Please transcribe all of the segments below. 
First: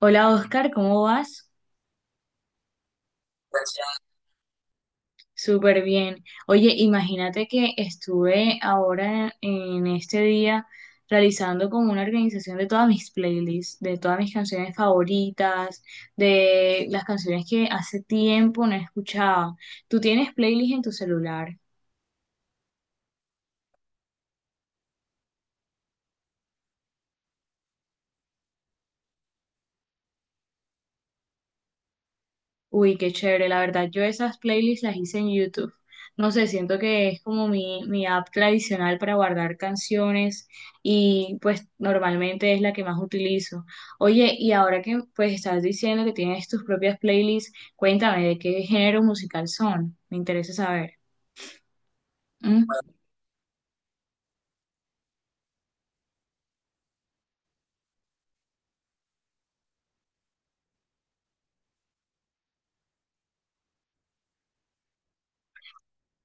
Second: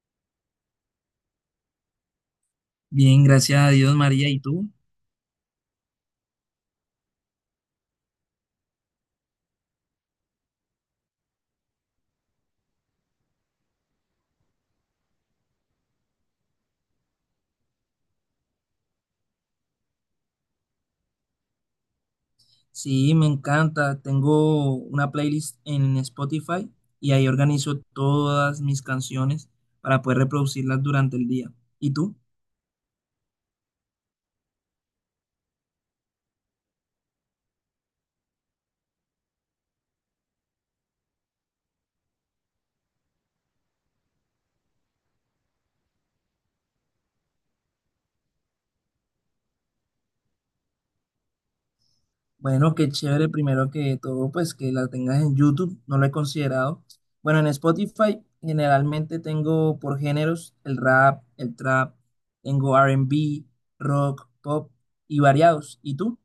Hola Oscar, ¿cómo vas? Bien, gracias a Dios, María. ¿Y tú? Súper bien. Oye, imagínate que estuve ahora en este día realizando como una organización de todas mis playlists, de todas mis canciones favoritas, de las canciones que hace tiempo no escuchaba. ¿Tú tienes playlist en tu celular? Sí, me encanta. Tengo una playlist en Spotify y ahí organizo todas mis canciones para poder reproducirlas durante el día. ¿Y tú? Uy, qué chévere, la verdad, yo esas playlists las hice en YouTube. No sé, siento que es como mi app tradicional para guardar canciones y pues normalmente es la que más utilizo. Oye, y ahora que pues estás diciendo que tienes tus propias playlists, cuéntame de qué género musical son, me interesa saber. ¿Mm? Bueno, qué chévere. Primero que todo, pues que la tengas en YouTube. No lo he considerado. Bueno, en Spotify generalmente tengo por géneros el rap, el trap, tengo R&B, rock, pop y variados. ¿Y tú?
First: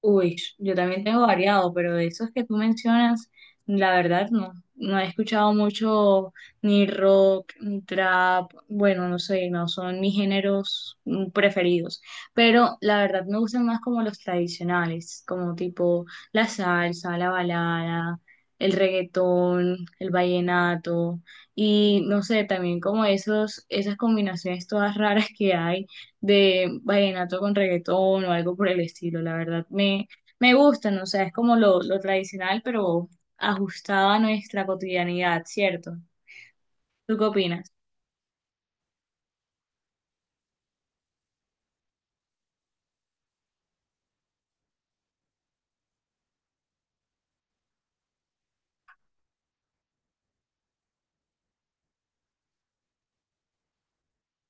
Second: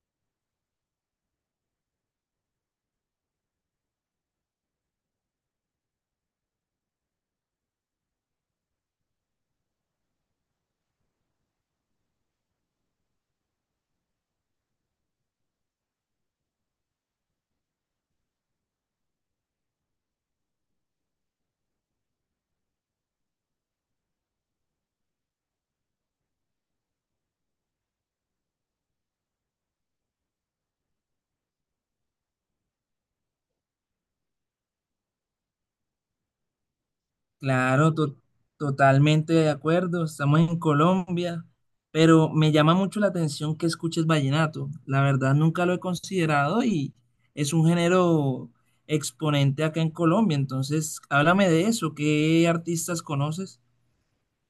Uy, yo también tengo variado, pero de esos que tú mencionas, la verdad no, no he escuchado mucho ni rock, ni trap, bueno, no sé, no son mis géneros preferidos, pero la verdad me gustan más como los tradicionales, como tipo la salsa, la balada, el reggaetón, el vallenato y no sé, también como esos, esas combinaciones todas raras que hay de vallenato con reggaetón o algo por el estilo. La verdad me gustan, o sea, es como lo tradicional, pero ajustado a nuestra cotidianidad, ¿cierto? ¿Tú qué opinas? Claro, totalmente de acuerdo. Estamos en Colombia, pero me llama mucho la atención que escuches vallenato. La verdad, nunca lo he considerado y es un género exponente acá en Colombia. Entonces, háblame de eso. ¿Qué artistas conoces?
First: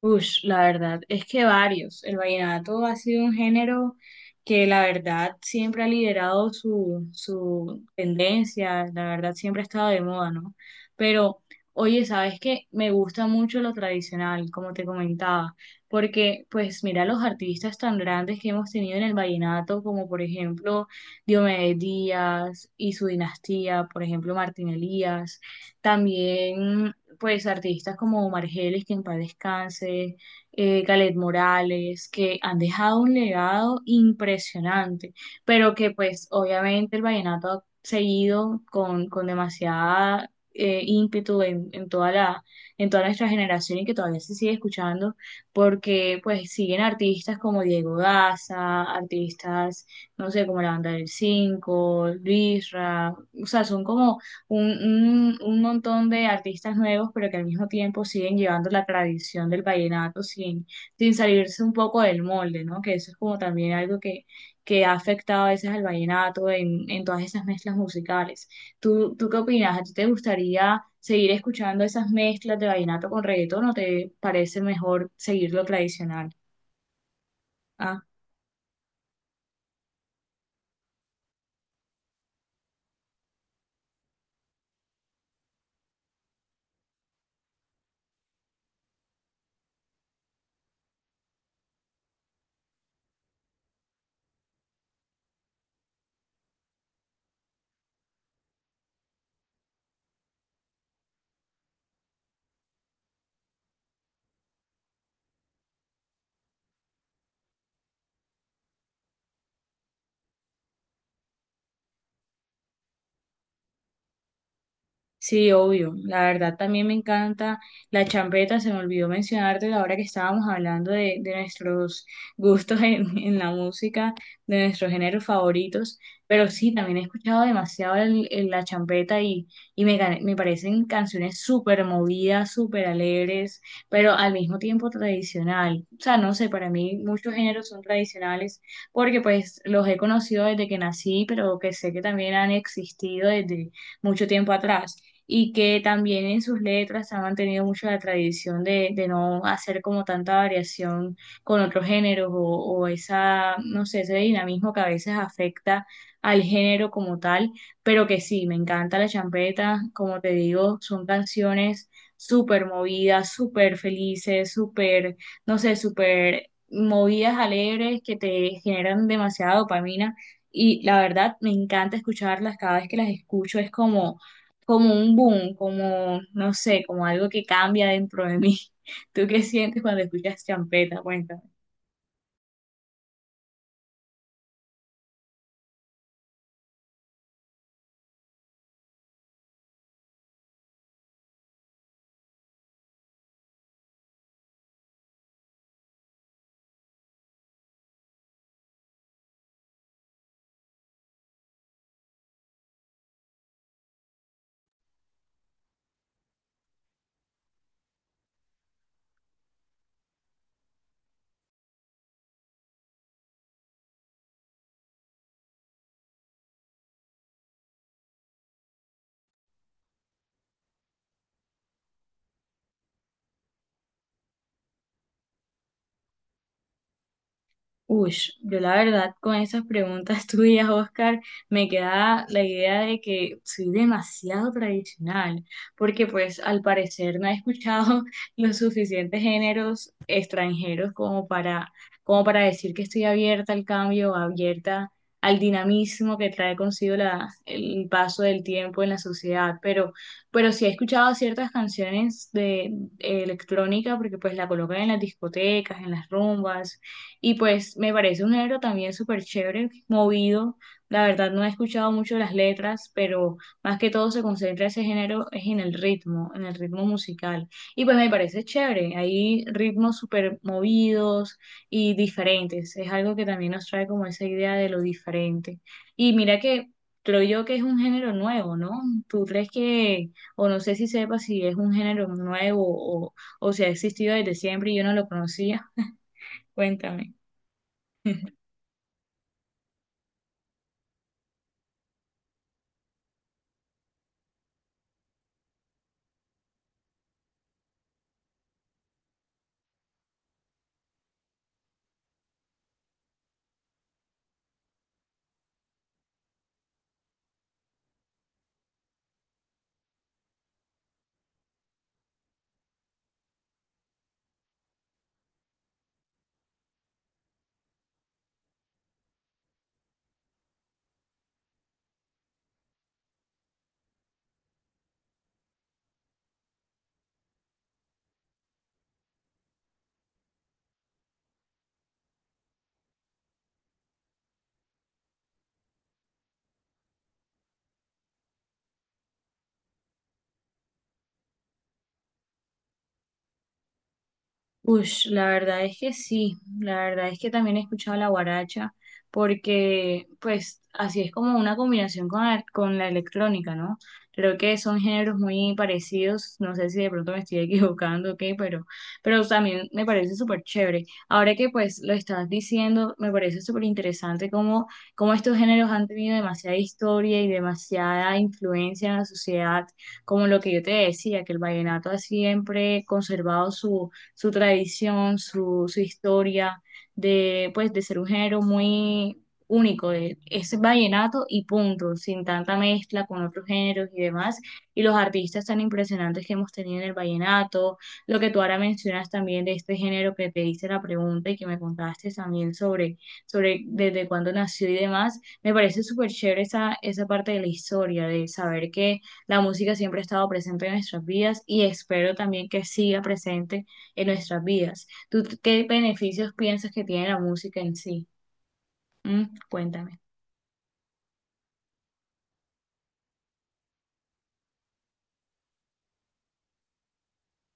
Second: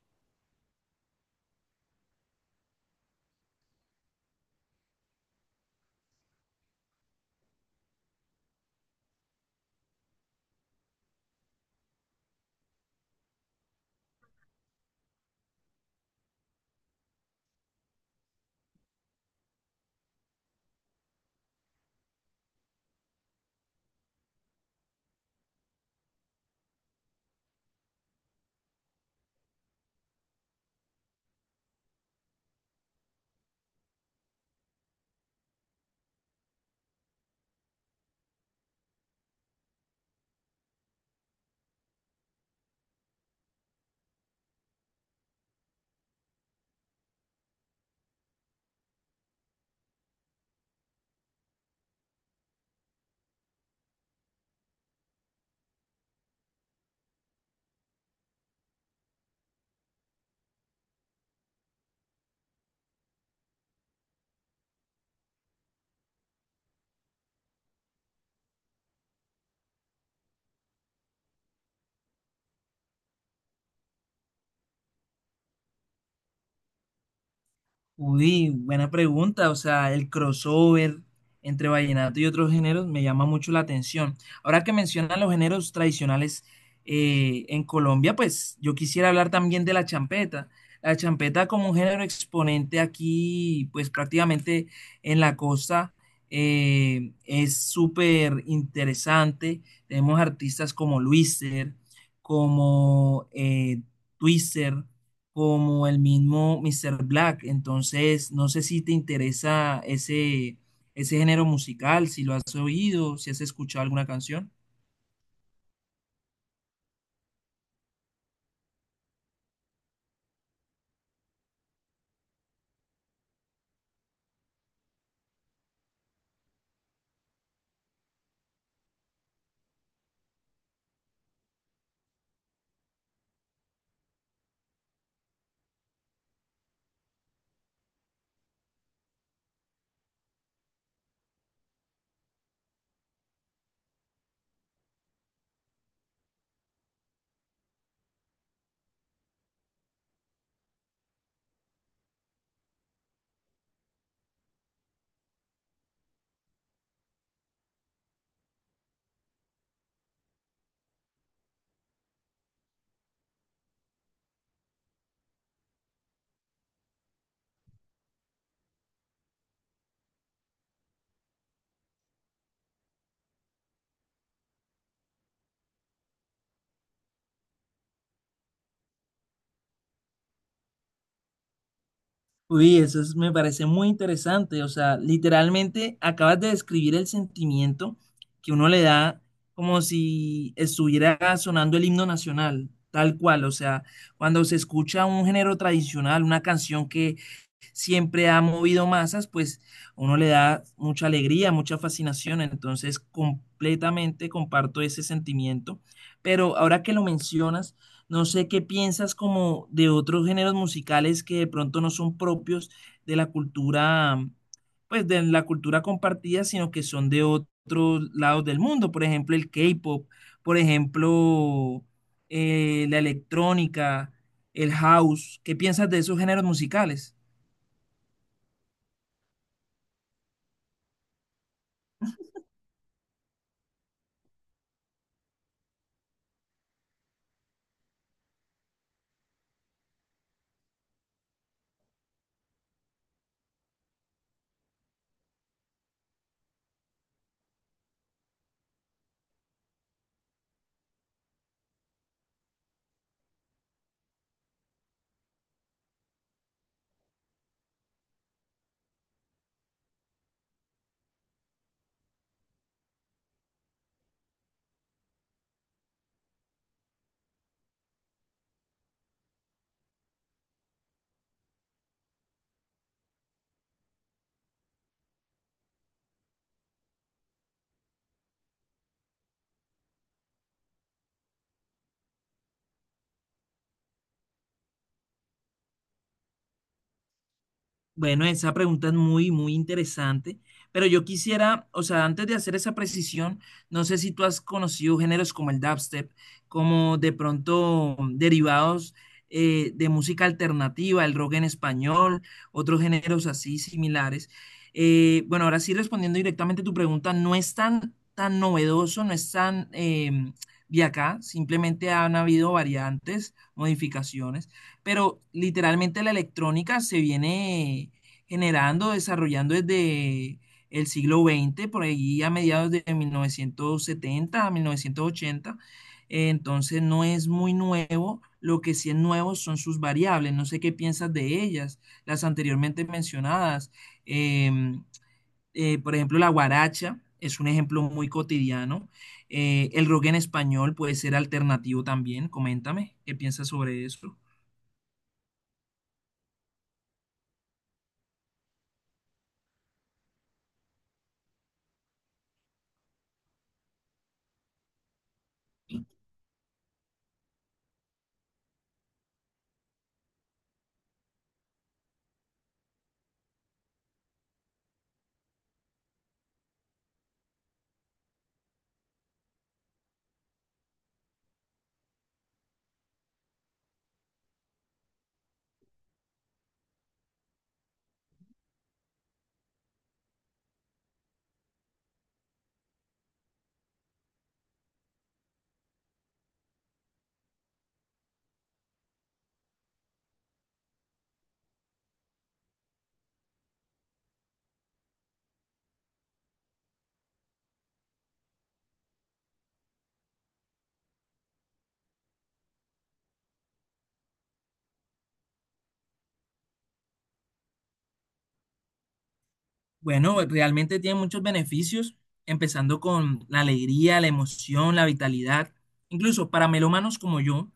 Ush, la verdad es que varios. El vallenato ha sido un género que la verdad siempre ha liderado su tendencia, la verdad siempre ha estado de moda, ¿no? Pero, oye, ¿sabes qué? Me gusta mucho lo tradicional, como te comentaba, porque pues mira los artistas tan grandes que hemos tenido en el vallenato, como por ejemplo Diomedes Díaz y su dinastía, por ejemplo Martín Elías, también pues artistas como Margelis, que en paz descanse, Galet Morales, que han dejado un legado impresionante, pero que pues obviamente el vallenato ha seguido con demasiada ímpetu en toda nuestra generación y que todavía se sigue escuchando, porque pues siguen artistas como Diego Daza, artistas, no sé, como la banda del 5, Luisra, o sea, son como un, un montón de artistas nuevos, pero que al mismo tiempo siguen llevando la tradición del vallenato sin salirse un poco del molde, ¿no? Que eso es como también algo que ha afectado a veces al vallenato en todas esas mezclas musicales. ¿Tú qué opinas? ¿A ti te gustaría seguir escuchando esas mezclas de vallenato con reggaetón o te parece mejor seguir lo tradicional? Ah. Uy, buena pregunta. O sea, el crossover entre vallenato y otros géneros me llama mucho la atención. Ahora que mencionan los géneros tradicionales en Colombia, pues yo quisiera hablar también de la champeta. La champeta como un género exponente aquí, pues prácticamente en la costa, es súper interesante. Tenemos artistas como Luiser, como Twister como el mismo Mr. Black. Entonces, no sé si te interesa ese género musical, si lo has oído, si has escuchado alguna canción. Sí, obvio. La verdad también me encanta la champeta. Se me olvidó mencionarte la hora que estábamos hablando de nuestros gustos en, en la música, de nuestros géneros favoritos. Pero sí, también he escuchado demasiado la champeta y me parecen canciones súper movidas, súper alegres, pero al mismo tiempo tradicional. O sea, no sé, para mí muchos géneros son tradicionales porque pues los he conocido desde que nací, pero que sé que también han existido desde mucho tiempo atrás y que también en sus letras han mantenido mucho la tradición de no hacer como tanta variación con otros géneros o esa, no sé, ese dinamismo que a veces afecta al género como tal, pero que sí, me encanta la champeta, como te digo, son canciones súper movidas, súper felices, súper, no sé, súper movidas alegres que te generan demasiada dopamina y la verdad me encanta escucharlas, cada vez que las escucho es como un boom, como, no sé, como algo que cambia dentro de mí. ¿Tú qué sientes cuando escuchas champeta? Cuéntame. Uy, me parece muy interesante. O sea, literalmente acabas de describir el sentimiento que uno le da como si estuviera sonando el himno nacional, tal cual. O sea, cuando se escucha un género tradicional, una canción que siempre ha movido masas, pues uno le da mucha alegría, mucha fascinación, entonces completamente comparto ese sentimiento, pero ahora que lo mencionas, no sé qué piensas como de otros géneros musicales que de pronto no son propios de la cultura, pues de la cultura compartida, sino que son de otros lados del mundo, por ejemplo el K-pop, por ejemplo la electrónica, el house, ¿qué piensas de esos géneros musicales? Uy, yo la verdad con esas preguntas tuyas, Oscar, me queda la idea de que soy demasiado tradicional, porque pues al parecer no he escuchado los suficientes géneros extranjeros como para decir que estoy abierta al cambio, abierta al dinamismo que trae consigo la, el paso del tiempo en la sociedad, pero sí he escuchado ciertas canciones de electrónica, porque pues la colocan en las discotecas, en las rumbas y pues me parece un género también súper chévere, movido. La verdad no he escuchado mucho las letras, pero más que todo se concentra ese género es en el ritmo musical. Y pues me parece chévere. Hay ritmos súper movidos y diferentes. Es algo que también nos trae como esa idea de lo diferente. Y mira que creo yo que es un género nuevo, ¿no? ¿Tú crees que, o no sé si sepas si es un género nuevo o si ha existido desde siempre y yo no lo conocía? Cuéntame. Bueno, esa pregunta es muy interesante, pero yo quisiera, o sea, antes de hacer esa precisión, no sé si tú has conocido géneros como el dubstep, como de pronto derivados de música alternativa, el rock en español, otros géneros así similares. Bueno, ahora sí respondiendo directamente a tu pregunta, no es tan novedoso, no es tan de acá, simplemente han habido variantes, modificaciones, pero literalmente la electrónica se viene generando, desarrollando desde el siglo XX, por ahí a mediados de 1970 a 1980. Entonces no es muy nuevo, lo que sí es nuevo son sus variables, no sé qué piensas de ellas, las anteriormente mencionadas. Em, por ejemplo, la guaracha es un ejemplo muy cotidiano. El rock en español puede ser alternativo también, coméntame, ¿qué piensas sobre eso? Ush, la verdad es que sí, la verdad es que también he escuchado la guaracha, porque pues así es como una combinación con la electrónica, ¿no? Creo que son géneros muy parecidos, no sé si de pronto me estoy equivocando o qué, pero también me parece súper chévere. Ahora que pues lo estás diciendo, me parece súper interesante cómo estos géneros han tenido demasiada historia y demasiada influencia en la sociedad, como lo que yo te decía, que el vallenato ha siempre conservado su tradición, su historia de, pues, de ser un género muy único, es vallenato y punto, sin tanta mezcla con otros géneros y demás, y los artistas tan impresionantes que hemos tenido en el vallenato, lo que tú ahora mencionas también de este género que te hice la pregunta y que me contaste también sobre desde cuándo nació y demás, me parece súper chévere esa parte de la historia, de saber que la música siempre ha estado presente en nuestras vidas y espero también que siga presente en nuestras vidas. ¿Tú qué beneficios piensas que tiene la música en sí? Mm, cuéntame. Bueno, realmente tiene muchos beneficios, empezando con la alegría, la emoción, la vitalidad. Incluso para melómanos como yo,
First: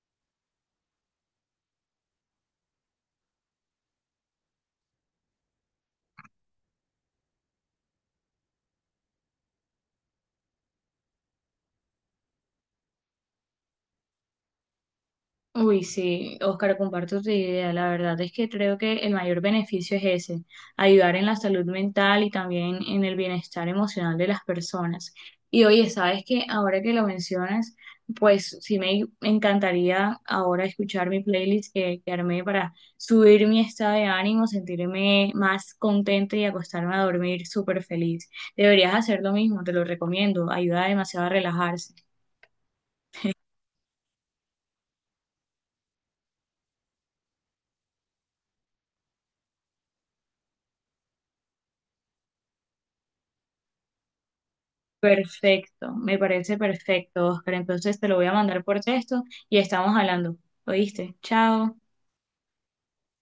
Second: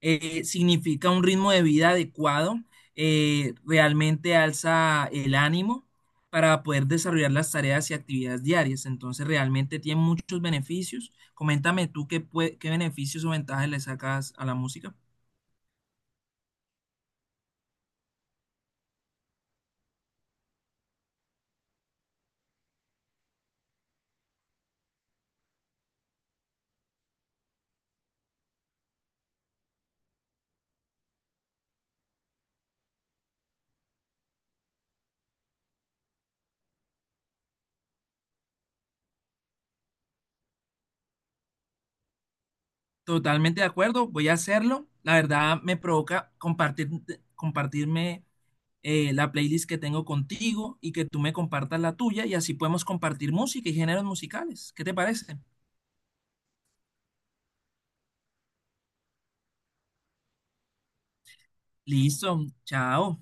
significa un ritmo de vida adecuado, realmente alza el ánimo para poder desarrollar las tareas y actividades diarias. Entonces, realmente tiene muchos beneficios. Coméntame tú qué, qué beneficios o ventajas le sacas a la música. Uy, sí, Oscar, comparto tu idea. La verdad es que creo que el mayor beneficio es ese, ayudar en la salud mental y también en el bienestar emocional de las personas. Y oye, sabes que ahora que lo mencionas, pues sí me encantaría ahora escuchar mi playlist que armé para subir mi estado de ánimo, sentirme más contenta y acostarme a dormir súper feliz. Deberías hacer lo mismo, te lo recomiendo, ayuda demasiado a relajarse. Totalmente de acuerdo, voy a hacerlo. La verdad me provoca compartir, compartirme la playlist que tengo contigo y que tú me compartas la tuya y así podemos compartir música y géneros musicales. ¿Qué te parece? Perfecto, me parece perfecto, Oscar. Entonces te lo voy a mandar por texto y estamos hablando. ¿Oíste? Chao. Listo, chao.